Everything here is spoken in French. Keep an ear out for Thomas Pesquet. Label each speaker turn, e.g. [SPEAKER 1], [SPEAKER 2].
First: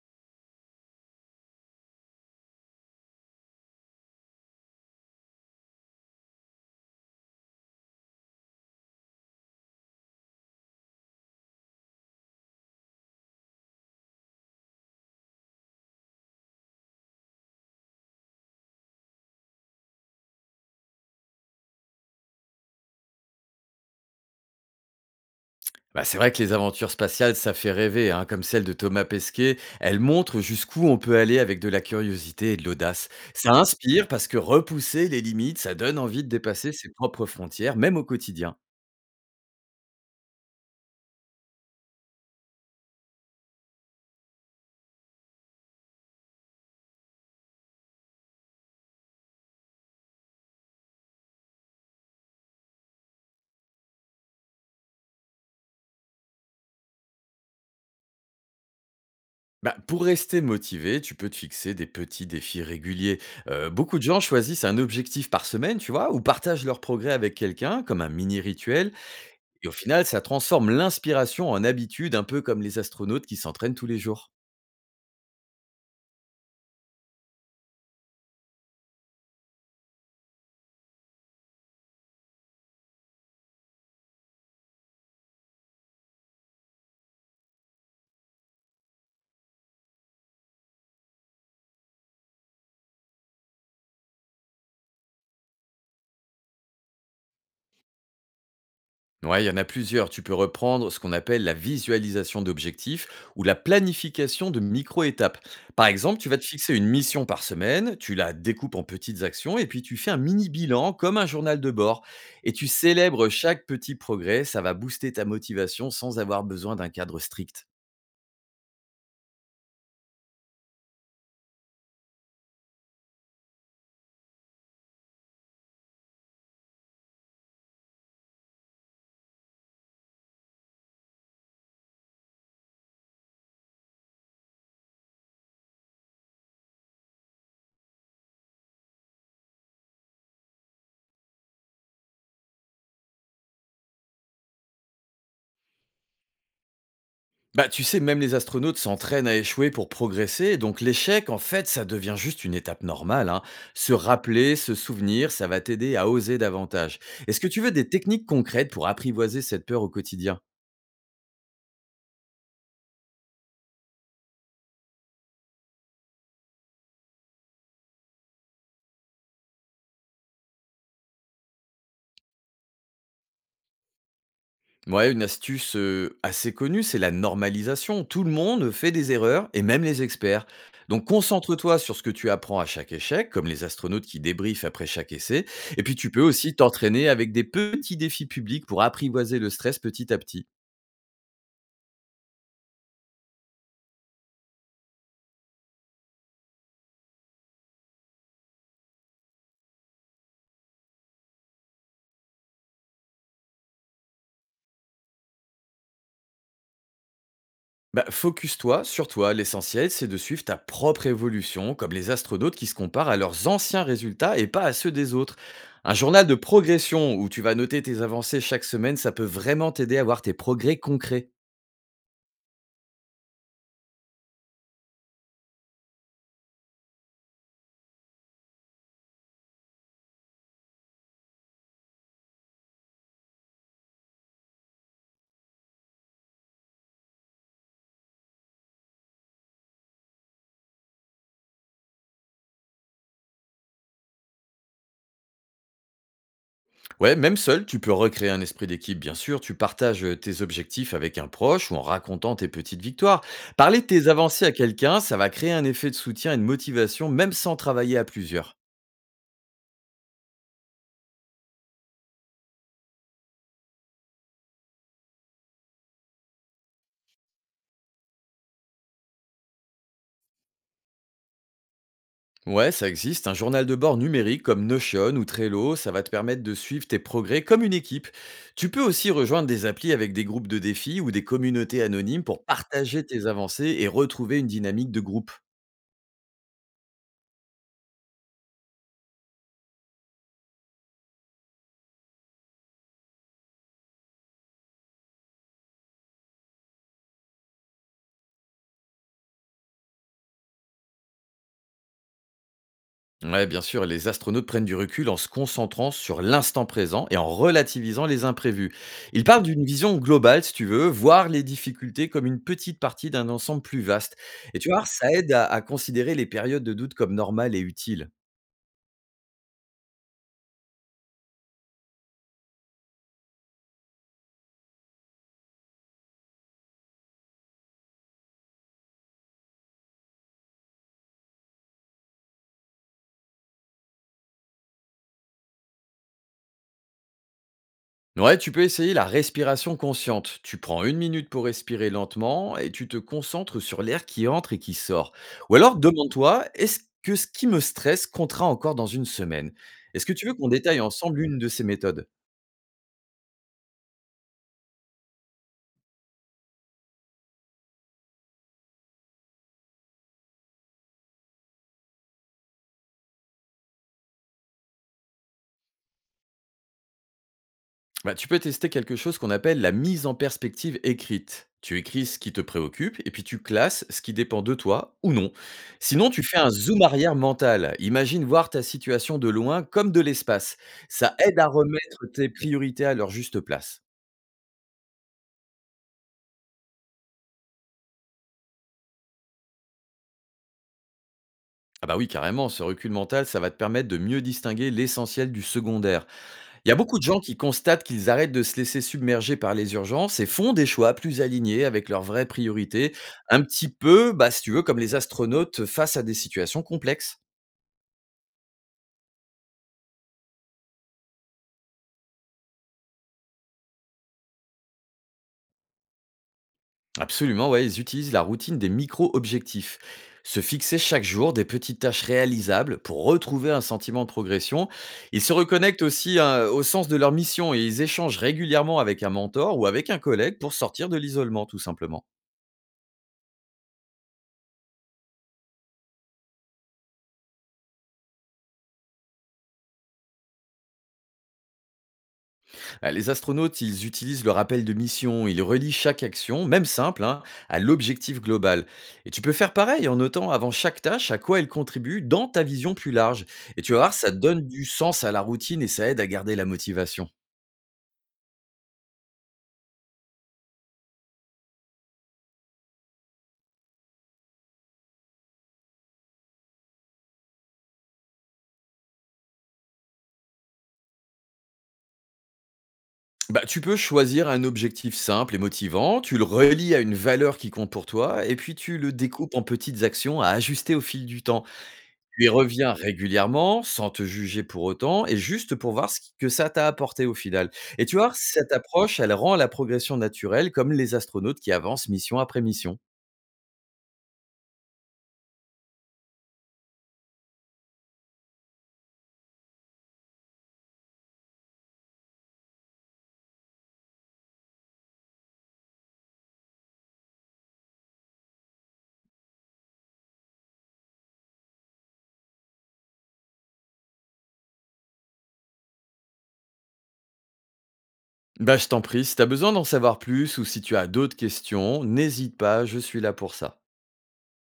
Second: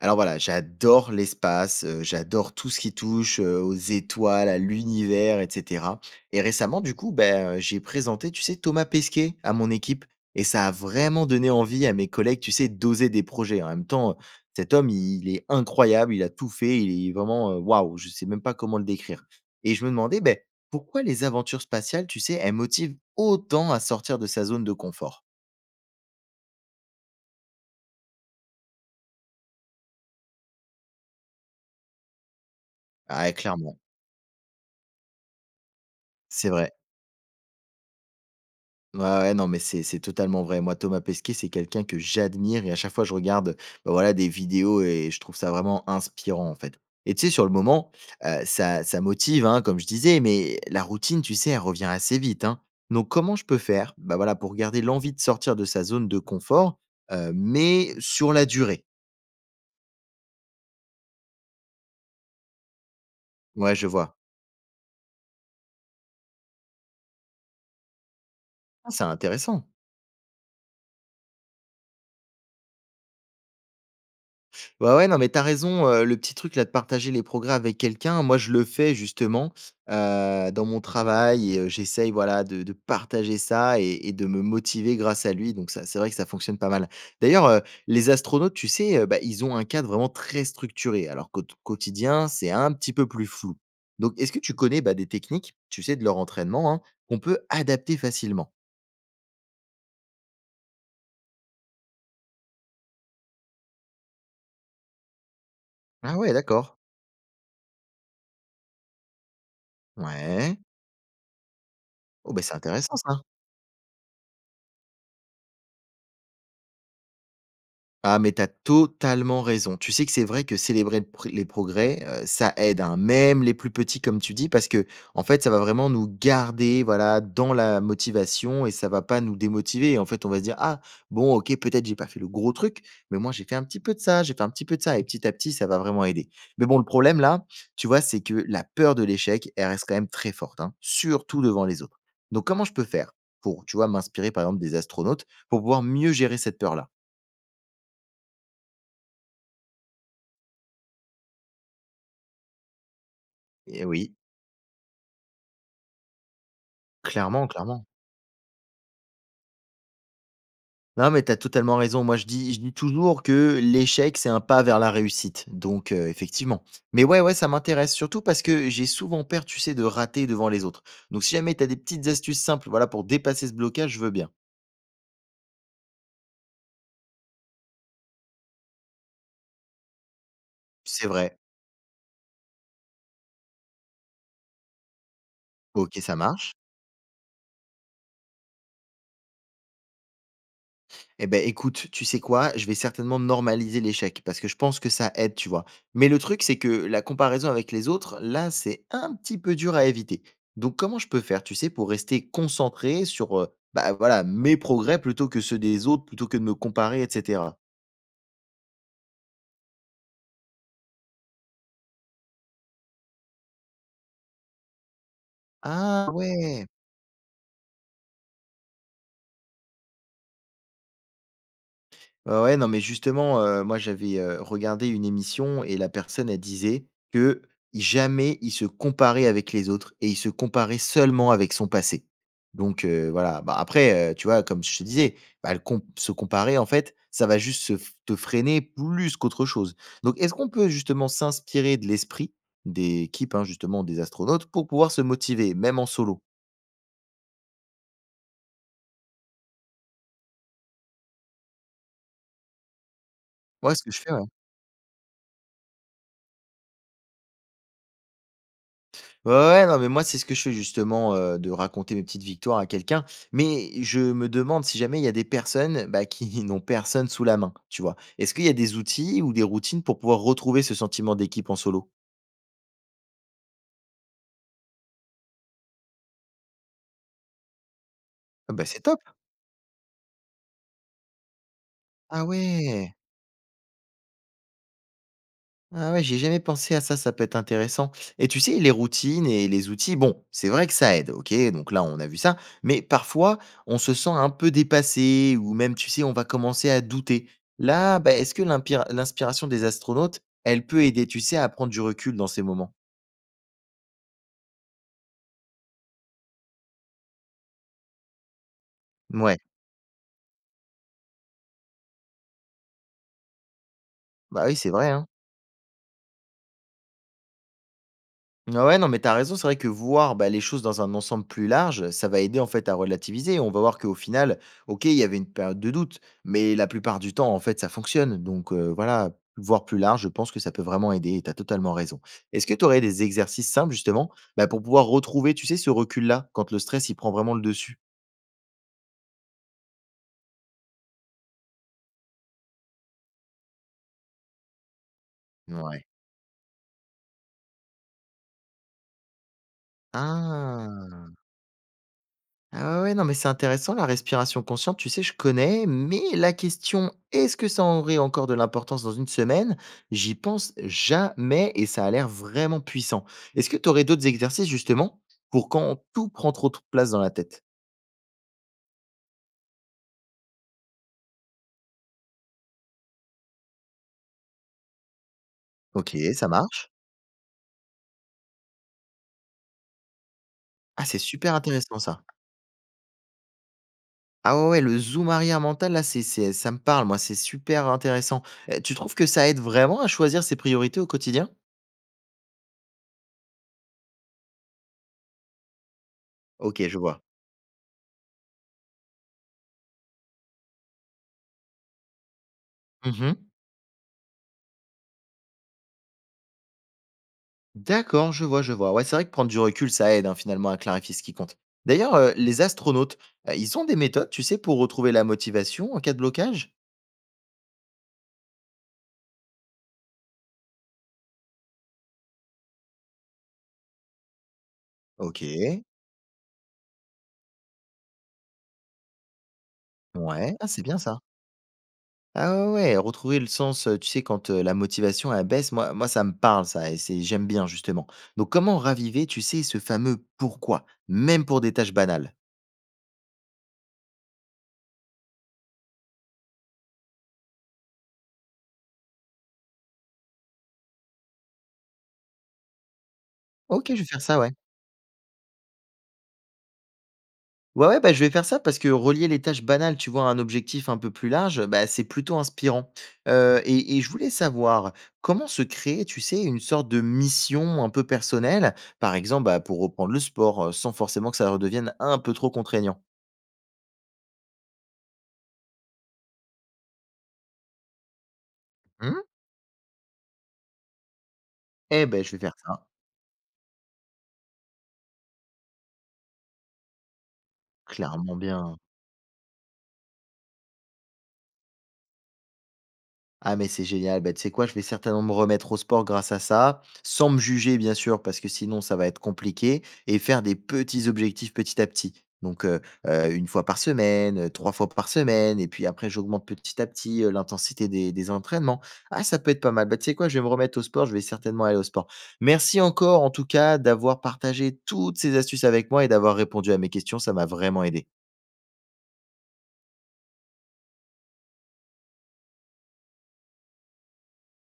[SPEAKER 1] Alors voilà, j'adore l'espace, j'adore tout ce qui touche, aux étoiles, à l'univers et cetera et récemment du coup, ben, j'ai présenté, tu sais, Thomas Pesquet à mon équipe et ça a vraiment donné envie à mes collègues, tu sais, d'oser des projets. En même temps, cet homme, il est incroyable, il a tout fait, il est vraiment, waouh, je sais même pas comment le décrire et je me demandais, ben, pourquoi les aventures spatiales, tu sais, elles motivent autant à sortir de sa zone de confort?
[SPEAKER 2] Bah, c'est vrai que les aventures spatiales, ça fait rêver, hein, comme celle de Thomas Pesquet. Elles montrent jusqu'où on peut aller avec de la curiosité et de l'audace.
[SPEAKER 1] Ah ouais,
[SPEAKER 2] Ça
[SPEAKER 1] clairement,
[SPEAKER 2] inspire parce que repousser les limites, ça donne envie de
[SPEAKER 1] c'est vrai.
[SPEAKER 2] dépasser ses propres frontières, même au quotidien.
[SPEAKER 1] Ouais, ouais, non, mais c'est totalement vrai. Moi, Thomas Pesquet, c'est quelqu'un que j'admire et à chaque fois, je regarde, bah, voilà, des vidéos et je trouve ça vraiment inspirant, en fait. Et tu sais, sur le moment, ça motive, hein, comme je disais, mais la routine, tu sais, elle revient assez vite, hein. Donc comment je peux faire, bah, voilà, pour garder l'envie de sortir de sa zone de confort, mais sur la durée?
[SPEAKER 2] Bah, pour rester motivé, tu peux te fixer des petits défis réguliers.
[SPEAKER 1] Ouais, je
[SPEAKER 2] Beaucoup de
[SPEAKER 1] vois.
[SPEAKER 2] gens choisissent un objectif par semaine, tu vois, ou partagent leur progrès avec quelqu'un, comme un mini
[SPEAKER 1] Ah,
[SPEAKER 2] rituel.
[SPEAKER 1] c'est intéressant.
[SPEAKER 2] Et au final, ça transforme l'inspiration en habitude, un peu comme les astronautes qui s'entraînent tous les jours.
[SPEAKER 1] Ouais, ouais, non, mais t'as raison, le petit truc là de partager les progrès avec quelqu'un, moi je le fais justement, dans mon travail et j'essaye voilà de partager ça et de me motiver grâce à lui, donc ça, c'est vrai que ça fonctionne pas mal. D'ailleurs, les astronautes, tu sais, bah, ils ont un cadre vraiment très structuré, alors qu'au t quotidien, c'est un petit peu plus flou. Donc est-ce que tu connais, bah, des techniques, tu sais, de leur entraînement, hein, qu'on peut adapter facilement?
[SPEAKER 2] Ouais, il y en a plusieurs. Tu peux reprendre ce qu'on appelle la visualisation d'objectifs ou la planification de micro-étapes. Par
[SPEAKER 1] Ah
[SPEAKER 2] exemple, tu
[SPEAKER 1] ouais,
[SPEAKER 2] vas te fixer
[SPEAKER 1] d'accord.
[SPEAKER 2] une mission par semaine, tu la découpes en petites actions et puis tu fais un mini
[SPEAKER 1] Ouais.
[SPEAKER 2] bilan comme un journal de bord
[SPEAKER 1] Oh, bah,
[SPEAKER 2] et
[SPEAKER 1] c'est
[SPEAKER 2] tu
[SPEAKER 1] intéressant ça.
[SPEAKER 2] célèbres chaque petit progrès. Ça va booster ta motivation sans avoir besoin d'un cadre strict.
[SPEAKER 1] Ah, mais t'as totalement raison. Tu sais que c'est vrai que célébrer les progrès, ça aide, hein, même les plus petits comme tu dis, parce que en fait, ça va vraiment nous garder, voilà, dans la motivation et ça va pas nous démotiver. En fait, on va se dire: «Ah bon, OK, peut-être j'ai pas fait le gros truc, mais moi j'ai fait un petit peu de ça, j'ai fait un petit peu de ça» et petit à petit, ça va vraiment aider. Mais bon, le problème là, tu vois, c'est que la peur de l'échec, elle reste quand même très forte, hein, surtout devant les autres. Donc comment je peux faire pour, tu vois, m'inspirer par exemple des astronautes pour pouvoir mieux gérer cette peur là?
[SPEAKER 2] Bah, tu sais, même les astronautes s'entraînent à échouer pour progresser, donc l'échec, en fait, ça devient juste une étape normale, hein.
[SPEAKER 1] Eh
[SPEAKER 2] Se
[SPEAKER 1] oui.
[SPEAKER 2] rappeler, se souvenir, ça va t'aider à oser davantage. Est-ce que
[SPEAKER 1] Clairement,
[SPEAKER 2] tu veux
[SPEAKER 1] clairement.
[SPEAKER 2] des techniques concrètes pour apprivoiser cette peur au quotidien?
[SPEAKER 1] Non, mais tu as totalement raison. Moi, je dis toujours que l'échec, c'est un pas vers la réussite. Donc, effectivement. Mais ouais, ouais, ça m'intéresse surtout parce que j'ai souvent peur, tu sais, de rater devant les autres. Donc si jamais tu as des petites astuces simples, voilà, pour dépasser ce blocage, je veux bien.
[SPEAKER 2] Ouais, une astuce assez connue, c'est la normalisation. Tout le monde fait des erreurs, et même les experts. Donc
[SPEAKER 1] C'est vrai.
[SPEAKER 2] concentre-toi sur ce que tu apprends à chaque échec, comme les astronautes qui débriefent après chaque essai. Et puis
[SPEAKER 1] OK,
[SPEAKER 2] tu
[SPEAKER 1] ça
[SPEAKER 2] peux
[SPEAKER 1] marche.
[SPEAKER 2] aussi t'entraîner avec des petits défis publics pour apprivoiser le stress petit à petit.
[SPEAKER 1] Eh ben écoute, tu sais quoi? Je vais certainement normaliser l'échec parce que je pense que ça aide, tu vois? Mais le truc, c'est que la comparaison avec les autres, là, c'est un petit peu dur à éviter. Donc, comment je peux faire, tu sais, pour rester concentré sur, bah, voilà, mes progrès plutôt que ceux des autres, plutôt que de me comparer, et cetera?
[SPEAKER 2] Bah, focus-toi sur toi. L'essentiel, c'est de suivre ta propre évolution, comme les astronautes qui se comparent à leurs anciens résultats et pas à ceux des autres. Un
[SPEAKER 1] Ah
[SPEAKER 2] journal de
[SPEAKER 1] ouais!
[SPEAKER 2] progression où tu vas noter tes avancées chaque semaine, ça peut vraiment t'aider à voir tes progrès concrets.
[SPEAKER 1] Ouais, non, mais justement, moi, j'avais, regardé une émission et la personne, elle disait que jamais il se comparait avec les autres et il se comparait seulement avec son passé. Donc voilà, bah, après, tu vois, comme je te disais, bah, le com se comparer, en fait, ça va juste se f te freiner plus qu'autre chose. Donc est-ce qu'on peut justement s'inspirer de l'esprit d'équipe, hein, justement, des astronautes pour pouvoir se motiver, même en solo?
[SPEAKER 2] Ouais, même seul, tu peux recréer un esprit d'équipe, bien sûr. Tu partages tes objectifs avec un proche ou en racontant tes petites victoires.
[SPEAKER 1] Moi,
[SPEAKER 2] Parler
[SPEAKER 1] ce
[SPEAKER 2] de
[SPEAKER 1] que je
[SPEAKER 2] tes
[SPEAKER 1] fais, ouais.
[SPEAKER 2] avancées à quelqu'un, ça va créer un effet de soutien et de motivation, même sans travailler à plusieurs.
[SPEAKER 1] Ouais, ouais, ouais, non, mais moi, c'est ce que je fais justement, de raconter mes petites victoires à quelqu'un. Mais je me demande si jamais il y a des personnes, bah, qui n'ont personne sous la main, tu vois? Est-ce qu'il y a des outils ou des routines pour pouvoir retrouver ce sentiment d'équipe en solo?
[SPEAKER 2] Ouais, ça existe. Un journal de bord numérique comme Notion ou Trello, ça va te permettre de suivre tes progrès comme une équipe.
[SPEAKER 1] Ah bah,
[SPEAKER 2] Tu
[SPEAKER 1] c'est
[SPEAKER 2] peux
[SPEAKER 1] top!
[SPEAKER 2] aussi rejoindre des applis avec des groupes de défis ou des communautés
[SPEAKER 1] Ah
[SPEAKER 2] anonymes pour
[SPEAKER 1] ouais!
[SPEAKER 2] partager tes avancées et retrouver une dynamique de groupe.
[SPEAKER 1] Ah ouais, j'ai jamais pensé à ça, ça peut être intéressant. Et tu sais, les routines et les outils, bon, c'est vrai que ça aide, ok, donc là on a vu ça, mais parfois on se sent un peu dépassé ou même, tu sais, on va commencer à douter. Là, bah, est-ce que l'inspiration des astronautes, elle peut aider, tu sais, à prendre du recul dans ces moments?
[SPEAKER 2] Ouais, bien sûr, les astronautes prennent du recul en se concentrant sur l'instant présent et en relativisant les imprévus. Ils
[SPEAKER 1] Ouais,
[SPEAKER 2] parlent d'une vision globale, si tu veux, voir les difficultés comme une petite partie d'un ensemble plus vaste.
[SPEAKER 1] bah oui,
[SPEAKER 2] Et tu
[SPEAKER 1] c'est
[SPEAKER 2] vois,
[SPEAKER 1] vrai, hein.
[SPEAKER 2] ça aide à considérer les périodes de doute comme normales et utiles.
[SPEAKER 1] Ah ouais, non, mais t'as raison. C'est vrai que voir, bah, les choses dans un ensemble plus large, ça va aider en fait à relativiser. On va voir qu'au final, OK, il y avait une période de doute, mais la plupart du temps, en fait, ça fonctionne. Donc voilà, voir plus large, je pense que ça peut vraiment aider. Tu as totalement raison. Est-ce que tu aurais des exercices simples, justement, bah, pour pouvoir retrouver, tu sais, ce recul-là, quand le stress, il prend vraiment le dessus?
[SPEAKER 2] Ouais, tu peux essayer la respiration consciente. Tu prends une minute pour respirer lentement et tu te concentres sur l'air qui entre et qui sort. Ou alors
[SPEAKER 1] Ouais.
[SPEAKER 2] demande-toi, est-ce que ce qui me stresse comptera encore dans une semaine? Est-ce que tu veux qu'on détaille
[SPEAKER 1] Ah!
[SPEAKER 2] ensemble une de ces méthodes?
[SPEAKER 1] Ah ouais, ouais, non, mais c'est intéressant la respiration consciente, tu sais, je connais, mais la question est-ce que ça aurait encore de l'importance dans une semaine? J'y pense jamais et ça a l'air vraiment puissant. Est-ce que tu aurais d'autres exercices justement pour quand tout prend trop de place dans la tête?
[SPEAKER 2] Bah, tu peux tester quelque chose qu'on appelle la mise en perspective écrite. Tu écris ce qui te préoccupe et puis tu classes ce qui dépend de toi ou non.
[SPEAKER 1] Ok,
[SPEAKER 2] Sinon, tu
[SPEAKER 1] ça
[SPEAKER 2] fais un
[SPEAKER 1] marche.
[SPEAKER 2] zoom arrière mental. Imagine voir ta situation de loin comme de l'espace.
[SPEAKER 1] Ah, c'est
[SPEAKER 2] Ça
[SPEAKER 1] super
[SPEAKER 2] aide à
[SPEAKER 1] intéressant ça.
[SPEAKER 2] remettre tes priorités à leur juste place.
[SPEAKER 1] Ah ouais, ouais, le zoom arrière mental, là, ça me parle, moi, c'est super intéressant. Tu trouves que ça aide vraiment à choisir ses priorités au quotidien?
[SPEAKER 2] Ah bah oui, carrément, ce recul mental, ça va te permettre de mieux distinguer l'essentiel du secondaire.
[SPEAKER 1] Ok,
[SPEAKER 2] Il y a
[SPEAKER 1] je
[SPEAKER 2] beaucoup
[SPEAKER 1] vois.
[SPEAKER 2] de gens qui constatent qu'ils arrêtent de se laisser submerger par les urgences et font des choix plus alignés avec leurs vraies priorités,
[SPEAKER 1] Mhm.
[SPEAKER 2] un petit peu, bah, si tu veux, comme les astronautes face à des situations complexes.
[SPEAKER 1] D'accord, je vois, je vois. Ouais, c'est vrai que prendre du recul, ça aide hein, finalement à clarifier ce qui compte. D'ailleurs, les astronautes, ils ont des méthodes, tu sais, pour retrouver la motivation en cas de blocage.
[SPEAKER 2] Absolument, ouais, ils utilisent la routine des micro-objectifs. Se fixer chaque jour des petites tâches réalisables pour retrouver un sentiment de progression.
[SPEAKER 1] Ok.
[SPEAKER 2] Ils se reconnectent aussi, hein, au sens de leur mission et ils échangent régulièrement avec un mentor ou avec un
[SPEAKER 1] Ouais,
[SPEAKER 2] collègue
[SPEAKER 1] ah,
[SPEAKER 2] pour
[SPEAKER 1] c'est bien
[SPEAKER 2] sortir de
[SPEAKER 1] ça.
[SPEAKER 2] l'isolement, tout simplement.
[SPEAKER 1] Ah ouais, ouais, retrouver le sens, tu sais, quand la motivation elle baisse, moi ça me parle ça, et c'est j'aime bien justement. Donc comment raviver, tu sais, ce fameux pourquoi, même pour des tâches banales?
[SPEAKER 2] Les astronautes, ils utilisent le rappel de mission, ils relient chaque action, même simple, hein, à l'objectif global. Et tu peux faire pareil en notant avant chaque tâche à quoi elle contribue dans ta vision plus large. Et
[SPEAKER 1] Ok,
[SPEAKER 2] tu
[SPEAKER 1] je
[SPEAKER 2] vas
[SPEAKER 1] vais
[SPEAKER 2] voir,
[SPEAKER 1] faire
[SPEAKER 2] ça
[SPEAKER 1] ça, ouais.
[SPEAKER 2] donne du sens à la routine et ça aide à garder la motivation.
[SPEAKER 1] Ouais, ouais, bah, je vais faire ça parce que relier les tâches banales, tu vois, à un objectif un peu plus large, bah, c'est plutôt inspirant. Et je voulais savoir comment se créer, tu sais, une sorte de mission un peu personnelle, par exemple, bah, pour reprendre le sport, sans forcément que ça redevienne un peu trop contraignant.
[SPEAKER 2] Bah, tu peux choisir un objectif simple et motivant, tu le relis à une valeur qui compte pour toi, et puis tu le
[SPEAKER 1] Hmm.
[SPEAKER 2] découpes en petites actions à ajuster au fil du temps.
[SPEAKER 1] Eh ben, je vais
[SPEAKER 2] Tu y
[SPEAKER 1] faire ça,
[SPEAKER 2] reviens régulièrement, sans te juger pour autant, et juste pour voir ce que ça t'a apporté au final. Et tu vois,
[SPEAKER 1] clairement
[SPEAKER 2] cette
[SPEAKER 1] bien.
[SPEAKER 2] approche, elle rend la progression naturelle, comme les astronautes qui avancent mission après mission.
[SPEAKER 1] Ah mais c'est génial, bah, tu sais quoi? Je vais certainement me remettre au sport grâce à ça, sans me juger bien sûr, parce que sinon ça va être compliqué et faire des petits objectifs petit à petit. Donc, 1 fois par semaine, 3 fois par semaine et puis après j'augmente petit à petit, l'intensité des entraînements. Ah ça peut être pas mal. Bah, tu sais quoi? Je vais me remettre au sport, je vais certainement aller au sport. Merci encore en tout cas d'avoir partagé toutes ces astuces avec moi et d'avoir répondu à mes questions, ça m'a vraiment aidé.
[SPEAKER 2] Bah, je t'en prie, si t'as besoin d'en savoir plus ou si tu as d'autres questions, n'hésite pas, je suis là pour ça.